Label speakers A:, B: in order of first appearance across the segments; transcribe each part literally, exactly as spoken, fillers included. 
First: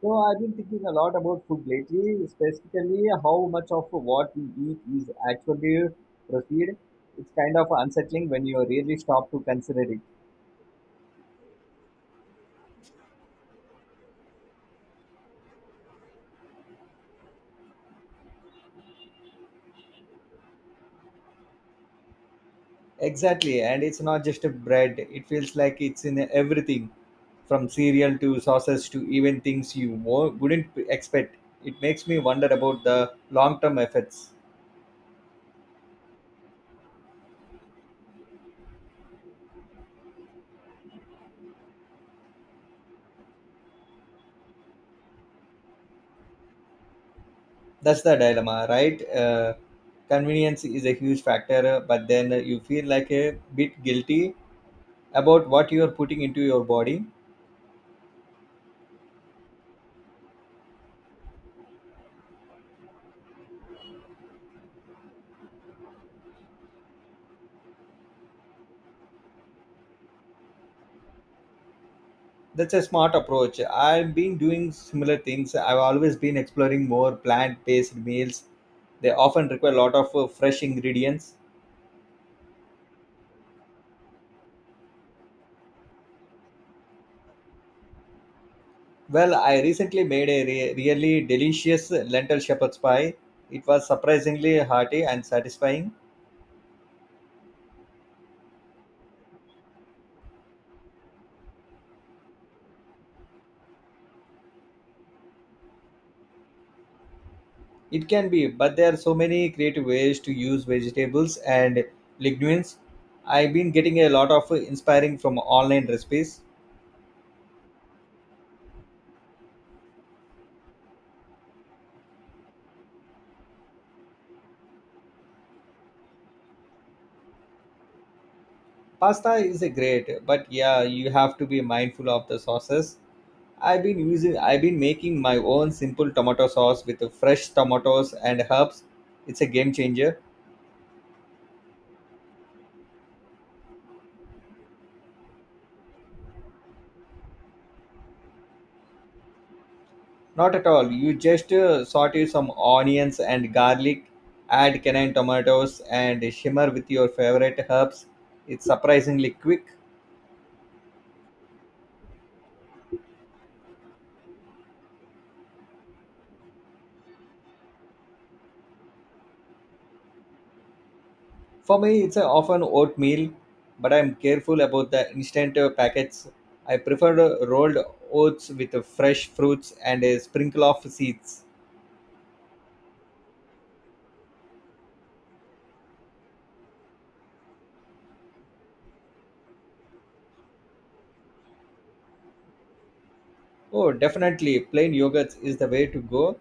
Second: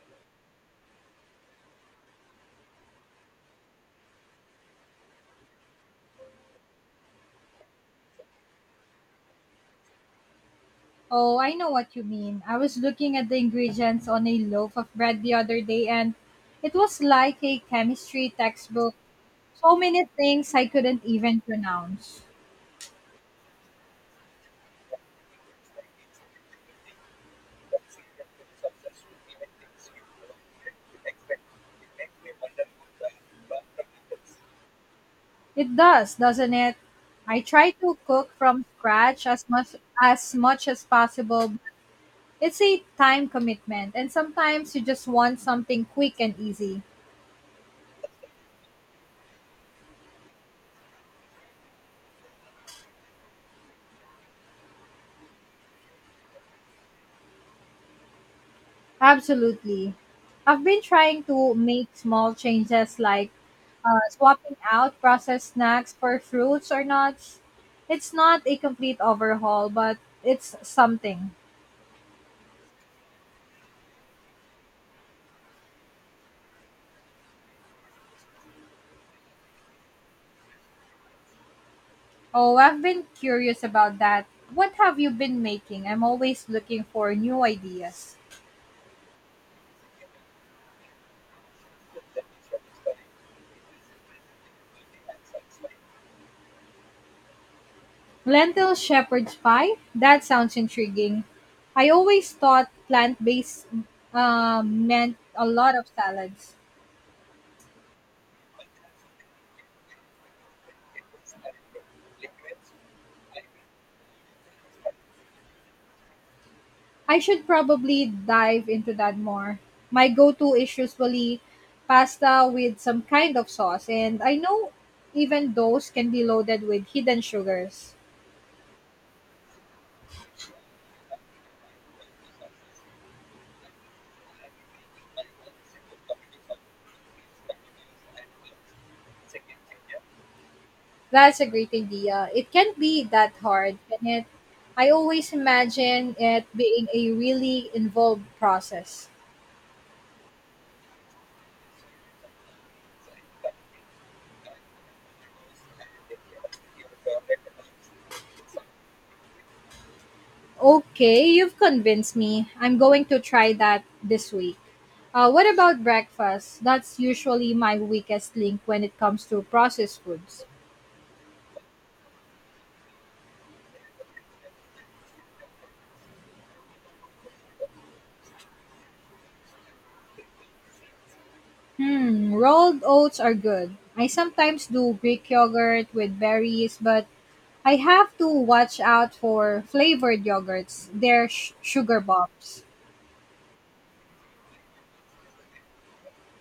A: So I've been thinking a lot about food lately, specifically how much of what we eat is actually proceed. It's kind of unsettling when you really stop to consider it.
B: Oh, I know what you mean. I was looking at the ingredients on a loaf of bread the other day, and it was like a chemistry textbook. So many things I couldn't even pronounce.
A: Exactly, and it's not just a bread. It feels like it's in everything, from cereal to sauces to even things you wo- wouldn't expect. It makes me wonder about the long-term effects.
B: It does, doesn't it? I try to cook from scratch as much as much as possible, but it's a time commitment, and sometimes you just want something quick and easy.
A: That's the dilemma, right? Uh, convenience is a huge factor, but then you feel like a bit guilty about what you are putting into your body.
B: Absolutely. I've been trying to make small changes, like uh, swapping out processed snacks for fruits or nuts. It's not a complete overhaul, but it's something.
A: That's a smart approach. I've been doing similar things. I've always been exploring more plant-based meals. They often require a lot of uh, fresh ingredients.
B: Oh, I've been curious about that. What have you been making? I'm always looking for new ideas.
A: Well, I recently made a re- really delicious lentil shepherd's pie. It was surprisingly hearty and satisfying.
B: Lentil shepherd's pie? That sounds intriguing. I always thought plant based um, meant a lot of salads.
A: It can be, but there are so many creative ways to use vegetables and lignins. I've been getting a lot of uh, inspiring from online recipes.
B: I should probably dive into that more. My go to is usually pasta with some kind of sauce, and I know even those can be loaded with hidden sugars.
A: Pasta is a great, but yeah, you have to be mindful of the sauces. i've been using I've been making my own simple tomato sauce with fresh tomatoes and herbs. It's a game changer.
B: That's a great idea. It can't be that hard, can it? I always imagine it being a really involved process.
A: Not at all. You just uh, saute some onions and garlic, add canned tomatoes and shimmer with your favorite herbs. It's surprisingly quick.
B: Okay, you've convinced me. I'm going to try that this week. Uh, what about breakfast? That's usually my weakest link when it comes to processed foods.
A: For me, it's uh, often oatmeal, but I'm careful about the instant uh, packets. I prefer uh, rolled oats with uh, fresh fruits and a sprinkle of seeds.
B: Hmm, rolled oats are good. I sometimes do Greek yogurt with berries, but I have to watch out for flavored yogurts. They're sh- sugar bombs.
A: Oh, definitely, plain yogurt is the way to go.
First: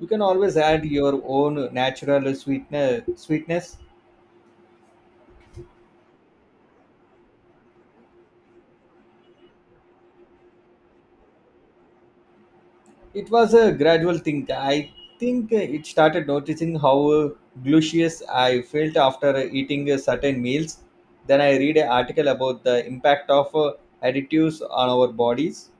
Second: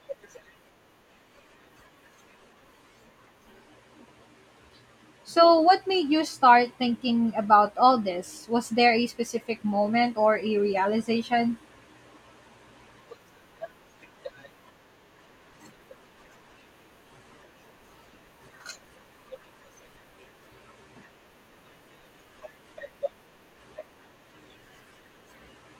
A: You can always add your own natural sweetener, sweetness.
B: So, what made you start thinking about all this? Was there a specific moment or a realization?
A: It was a gradual thing. I think it started noticing how glucious I felt after eating certain meals. Then I read an article about the impact of additives on our bodies.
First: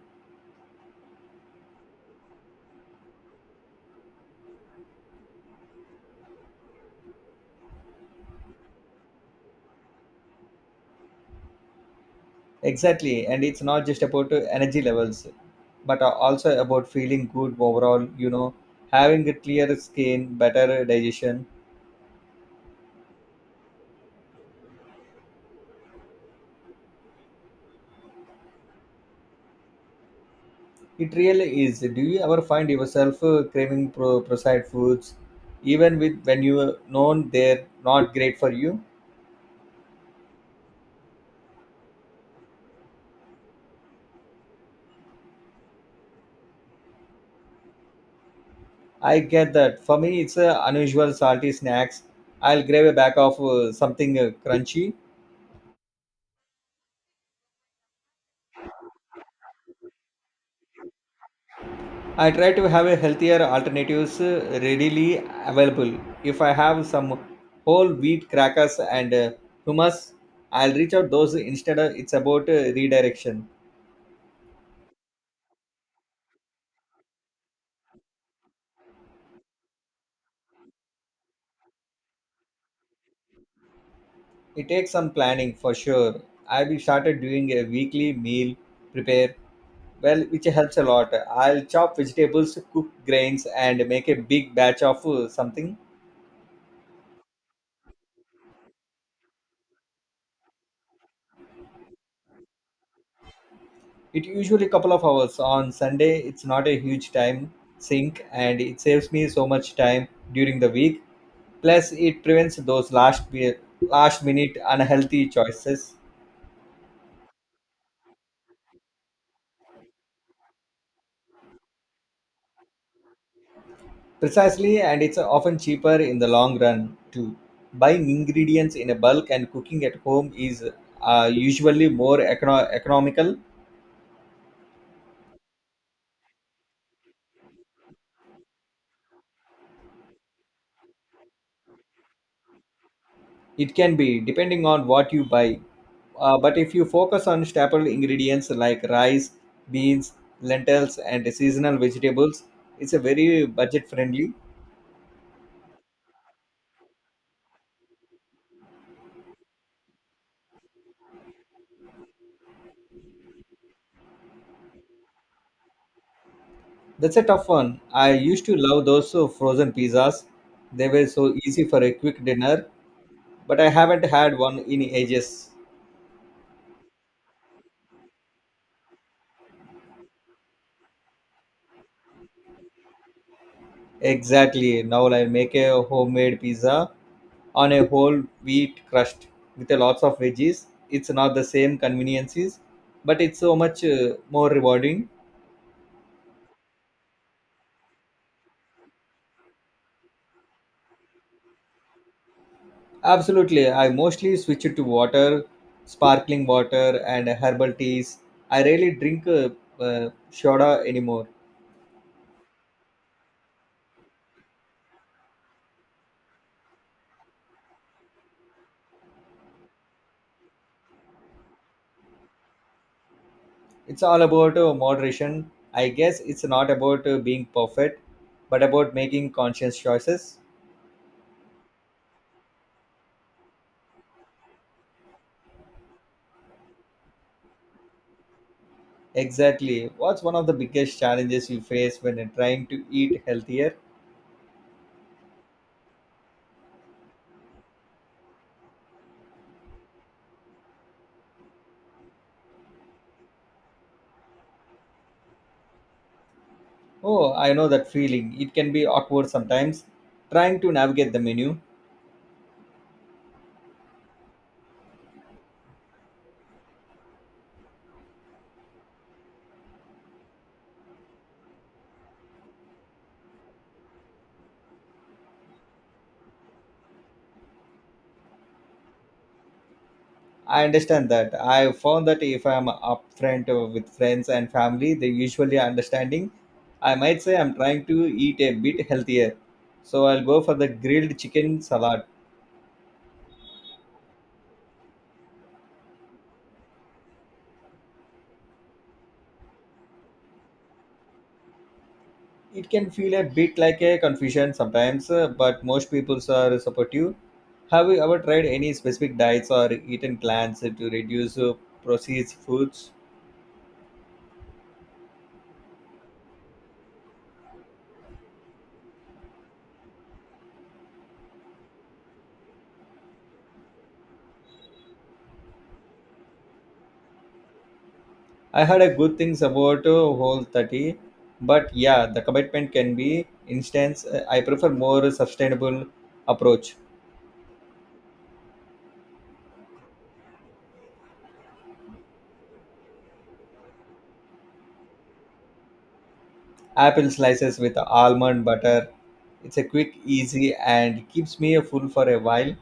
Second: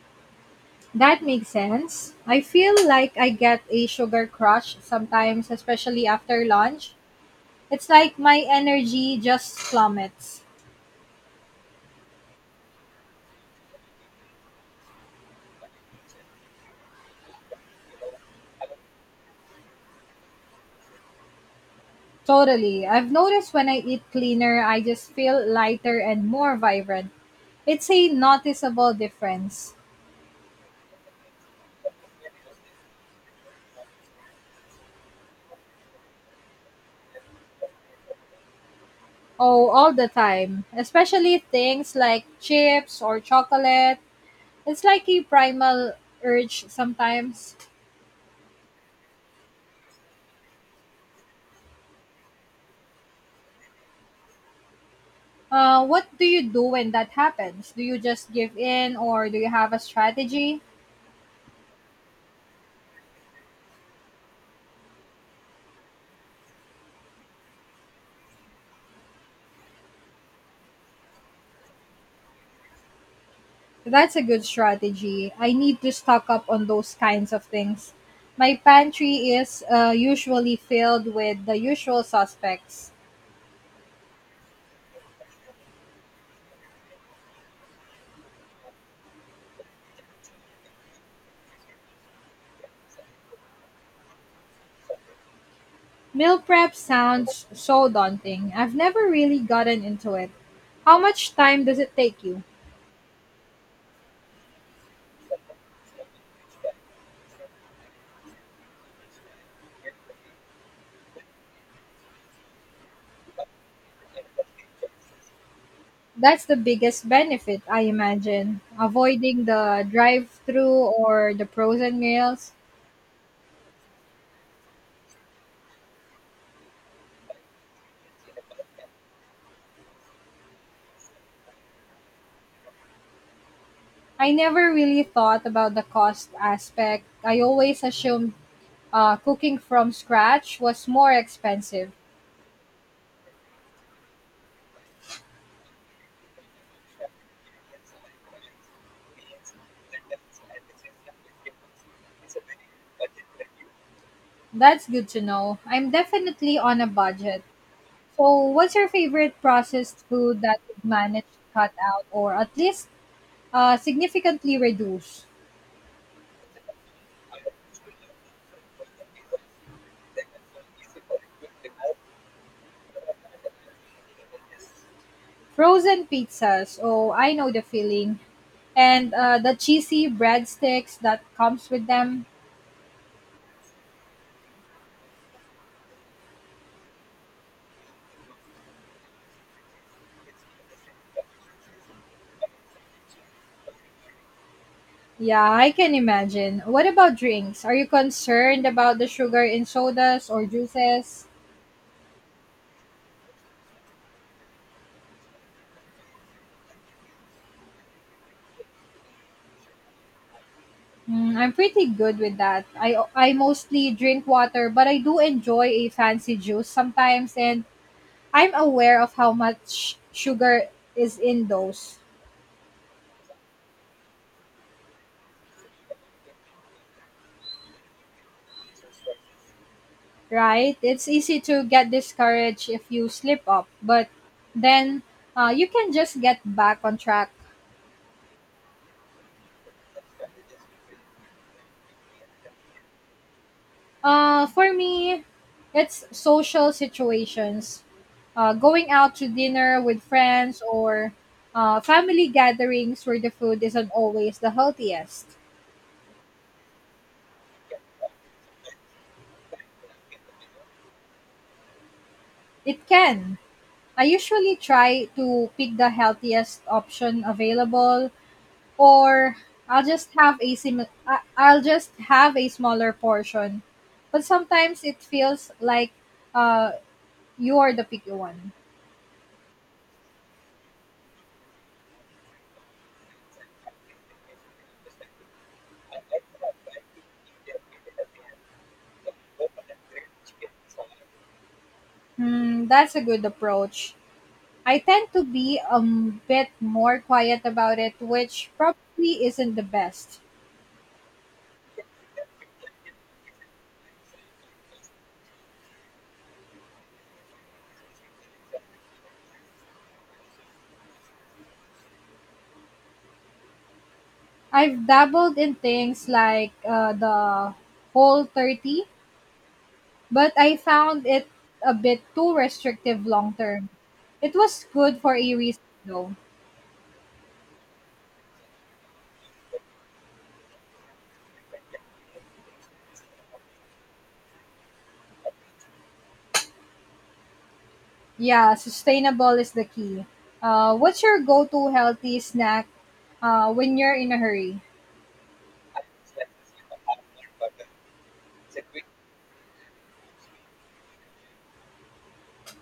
B: That makes sense. I feel like I get a sugar crush sometimes, especially after lunch. It's like my energy just plummets.
A: Exactly, and it's not just about energy levels, but also about feeling good overall. You know, having a clear skin, better digestion.
B: Totally. I've noticed when I eat cleaner, I just feel lighter and more vibrant. It's a noticeable difference.
A: It really is. Do you ever find yourself uh, craving pro- processed foods, even with when you know they're not great for you?
B: Oh, all the time. Especially things like chips or chocolate. It's like a primal urge sometimes.
A: I get that. For me, it's uh, unusual salty snacks. I'll grab a bag of uh, something uh, crunchy.
B: Uh, what do you do when that happens? Do you just give in or do you have a strategy?
A: I try to have a healthier alternatives uh, readily available. If I have some whole wheat crackers and uh, hummus, I'll reach out those instead. Of, it's about uh, redirection.
B: That's a good strategy. I need to stock up on those kinds of things. My pantry is uh, usually filled with the usual suspects.
A: It takes some planning for sure. I've started doing a weekly meal prepare, well, which helps a lot. I'll chop vegetables, cook grains, and make a big batch of uh, something.
B: Meal prep sounds so daunting. I've never really gotten into it. How much time does it take you?
A: It usually couple of hours on Sunday. It's not a huge time sink and it saves me so much time during the week. Plus it prevents those last be- last minute unhealthy choices.
B: That's the biggest benefit, I imagine. Avoiding the drive through or the frozen meals.
A: Precisely, and it's often cheaper in the long run too. Buying ingredients in a bulk and cooking at home is uh, usually more econo- economical.
B: I never really thought about the cost aspect. I always assumed Uh, cooking from scratch was more expensive.
A: It can be, depending on what you buy. Uh, but if you focus on staple ingredients like rice, beans, lentils, and seasonal vegetables, it's a very budget friendly.
B: That's good to know. I'm definitely on a budget. So, what's your favorite processed food that you've managed to cut out or at least uh, significantly reduce?
A: That's a tough one. I used to love those uh, frozen pizzas. They were so easy for a quick dinner, but I haven't had one in ages.
B: Frozen pizzas. Oh, I know the feeling. And uh, the cheesy breadsticks that comes with them.
A: Exactly. Now I'll make a homemade pizza on a whole wheat crust with a lots of veggies. It's not the same conveniences, but it's so much uh, more rewarding.
B: Yeah, I can imagine. What about drinks? Are you concerned about the sugar in sodas or juices?
A: Absolutely. I mostly switch it to water, sparkling water, and herbal teas. I rarely drink uh, uh, soda anymore.
B: Mm, I'm pretty good with that. I I mostly drink water, but I do enjoy a fancy juice sometimes, and I'm aware of how much sugar is in those,
A: It's all about uh, moderation. I guess it's not about uh, being perfect, but about making conscious choices.
B: right? It's easy to get discouraged if you slip up, but then uh, you can just get back on track.
A: Exactly. What's one of the biggest challenges you face when you're trying to eat healthier?
B: Uh, for me, it's social situations. Uh, going out to dinner with friends or uh, family gatherings where the food isn't always the healthiest.
A: Oh, I know that feeling. It can be awkward sometimes trying to navigate the menu.
B: It can. I usually try to pick the healthiest option available, or I'll just have a sim- I- I'll just have a smaller portion. But sometimes it feels like uh you are the picky one.
A: I understand that. I found that if I'm upfront with friends and family, they usually are understanding. I might say I'm trying to eat a bit healthier, so I'll go for the grilled chicken salad.
B: Hmm, that's a good approach. I tend to be a m- bit more quiet about it, which probably isn't the best.
A: It can feel a bit like a confusion sometimes, uh, but most people are supportive. Have you ever tried any specific diets or eaten plans to reduce uh, processed foods?
B: I've dabbled in things like uh, the Whole thirty, but I found it a bit too restrictive long term. It was good for a reason though.
A: I heard a good things about uh, Whole thirty, but yeah, the commitment can be instance. uh, I prefer more sustainable approach.
B: Yeah, sustainable is the key. Uh, what's your go to healthy snack uh, when you're in a hurry?
A: Apple slices with almond butter. It's a quick, easy, and keeps me full for a while.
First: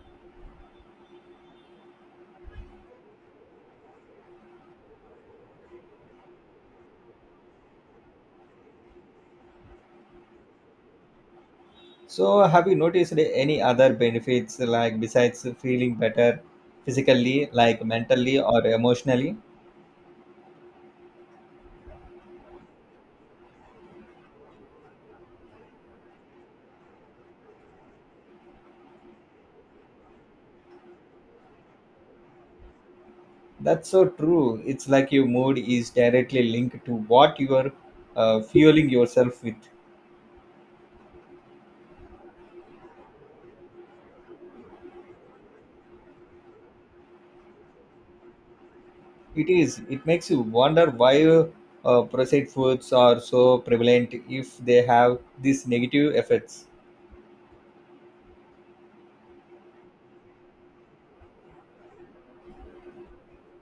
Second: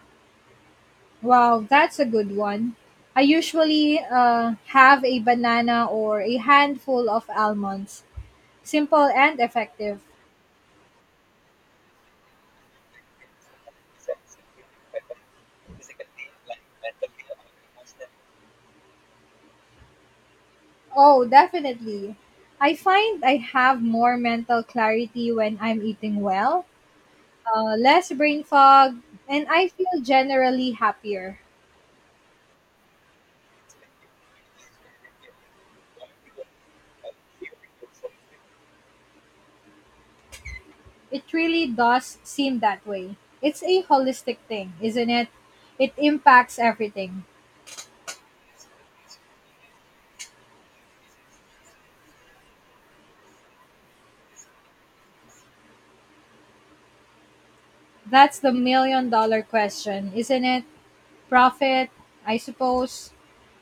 B: Wow, that's a good one. I usually uh, have a banana or a handful of almonds. Simple and effective.
A: So, have you noticed any other benefits like besides feeling better physically, like mentally or emotionally?
B: Oh, definitely. I find I have more mental clarity when I'm eating well, uh, less brain fog, and I feel generally happier.
A: That's so true. It's like your mood is directly linked to what you are uh, fueling yourself with.
B: It really does seem that way. It's a holistic thing, isn't it? It impacts everything.
A: It is. It makes you wonder why uh, processed foods are so prevalent if they have these negative effects.
B: That's the million dollar question, isn't it? Profit, I suppose.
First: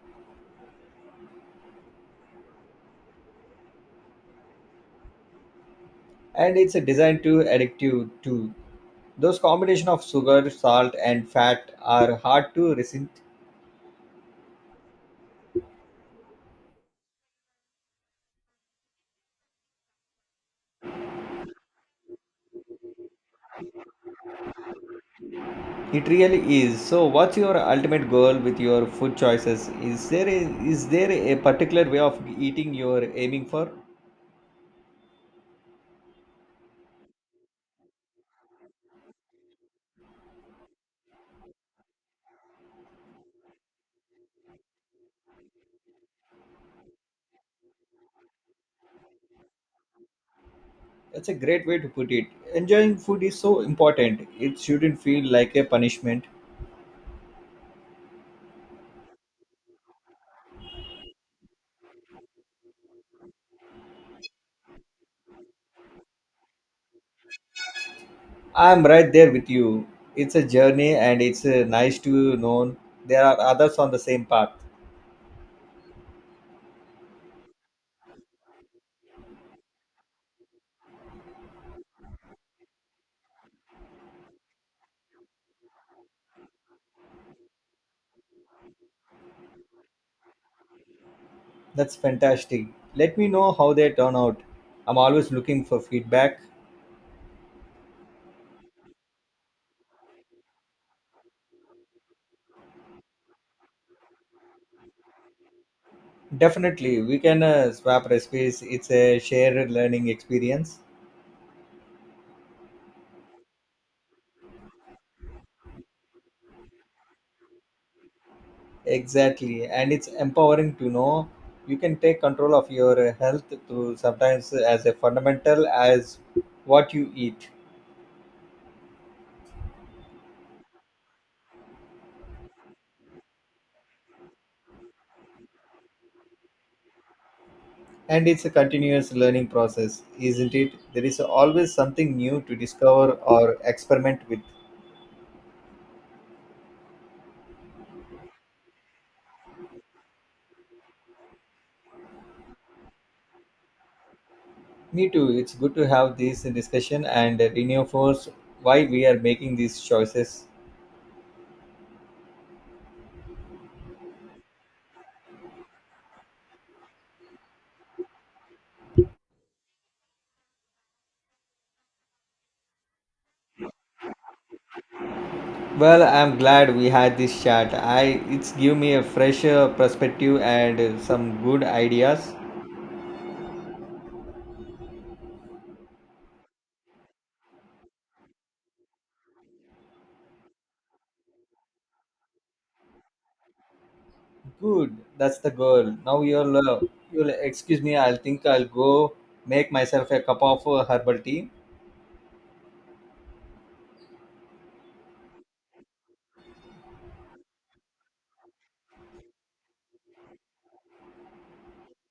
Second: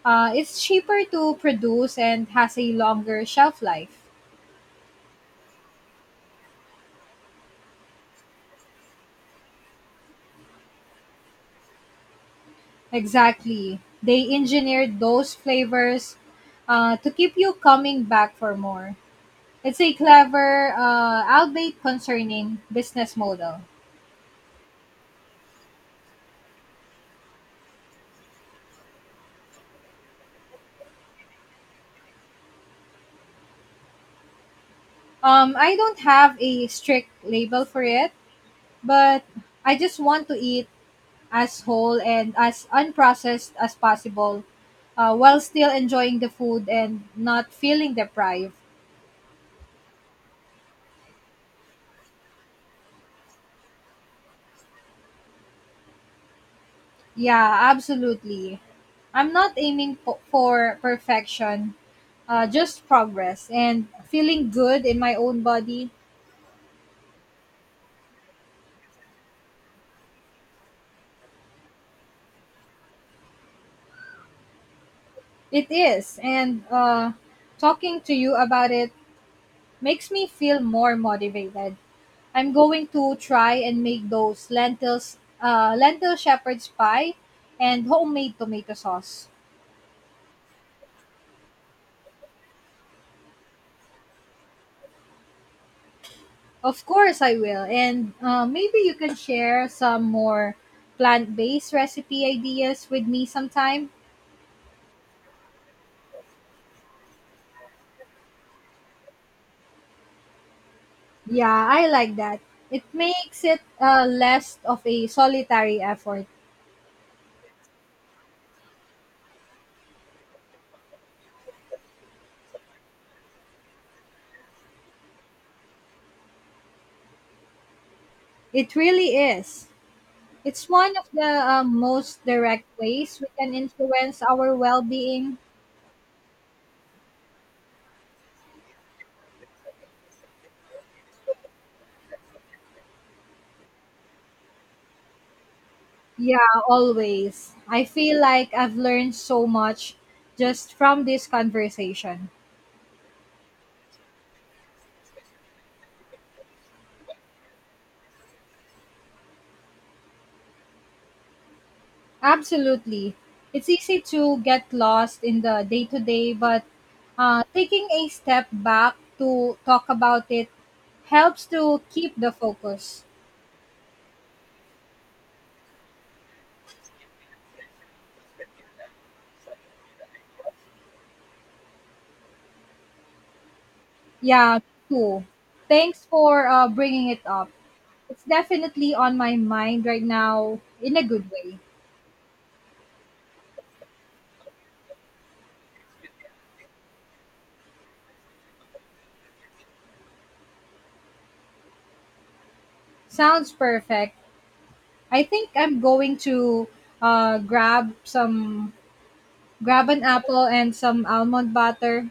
B: Uh, it's cheaper to produce and has a longer shelf life.
A: And it's a designed to addictive too. Those combination of sugar, salt, and fat are hard to resist.
B: Exactly. They engineered those flavors uh, to keep you coming back for more. It's a clever, uh, albeit concerning, business model.
A: It really is. So, what's your ultimate goal with your food choices? Is there a, is there a particular way of eating you're aiming for?
B: Um, I don't have a strict label for it, but I just want to eat as whole and as unprocessed as possible, uh, while still enjoying the food and not feeling deprived.
A: That's a great way to put it. Enjoying food is so important. It shouldn't feel like a punishment.
B: Yeah, absolutely. I'm not aiming po- for perfection, uh, just progress and feeling good in my own body.
A: I'm right there with you. It's a journey and it's uh, nice to know there are others on the same path.
B: It is. And uh, talking to you about it makes me feel more motivated. I'm going to try and make those lentils, uh, lentil shepherd's pie, and homemade tomato sauce.
A: That's fantastic. Let me know how they turn out. I'm always looking for feedback.
B: Of course, I will. And uh, maybe you can share some more plant-based recipe ideas with me sometime.
A: Definitely, we can uh, swap recipes. It's a shared learning experience.
B: Yeah, I like that. It makes it uh, less of a solitary effort.
A: Exactly, and it's empowering to know you can take control of your health through sometimes as a fundamental as what you eat.
B: It really is. It's one of the uh, most direct ways we can influence our well-being.
A: And it's a continuous learning process, isn't it? There is always something new to discover or experiment with.
B: Yeah, always. I feel like I've learned so much just from this conversation.
A: Me too. It's good to have this discussion and reinforce why we are making these choices.
B: Absolutely. It's easy to get lost in the day to day, but uh, taking a step back to talk about it helps to keep the focus.
A: Well, I'm glad we had this chat. I It's give me a fresher perspective and uh, some good ideas.
B: Yeah, cool. Thanks for uh, bringing it up. It's definitely on my mind right now in a good way.
A: Good, that's the goal. Now you'll uh, you'll excuse me. I'll think I'll go make myself a cup of uh, herbal tea.
B: Sounds perfect. I think I'm going to uh, grab some grab an apple and some almond butter.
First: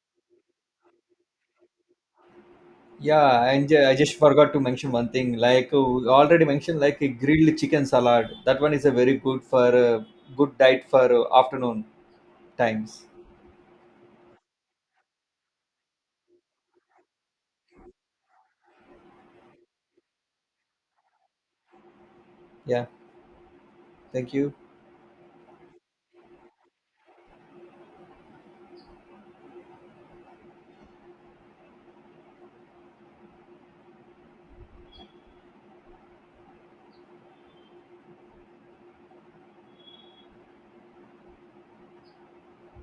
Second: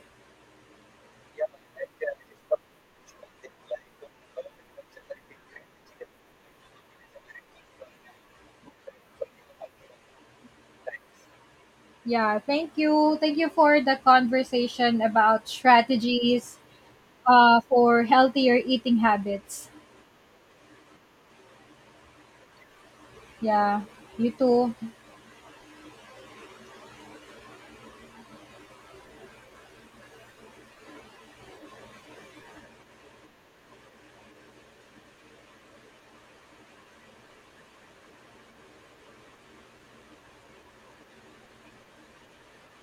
A: Yeah, and ju- I just forgot to mention one thing. Like uh, we already mentioned, like a grilled chicken salad. That one is a very good for uh, good diet for uh, afternoon
B: Yeah, thank
A: times.
B: you. Thank you for the conversation about strategies uh, for healthier eating habits.
A: Yeah,
B: Yeah, you
A: thank you.
B: too.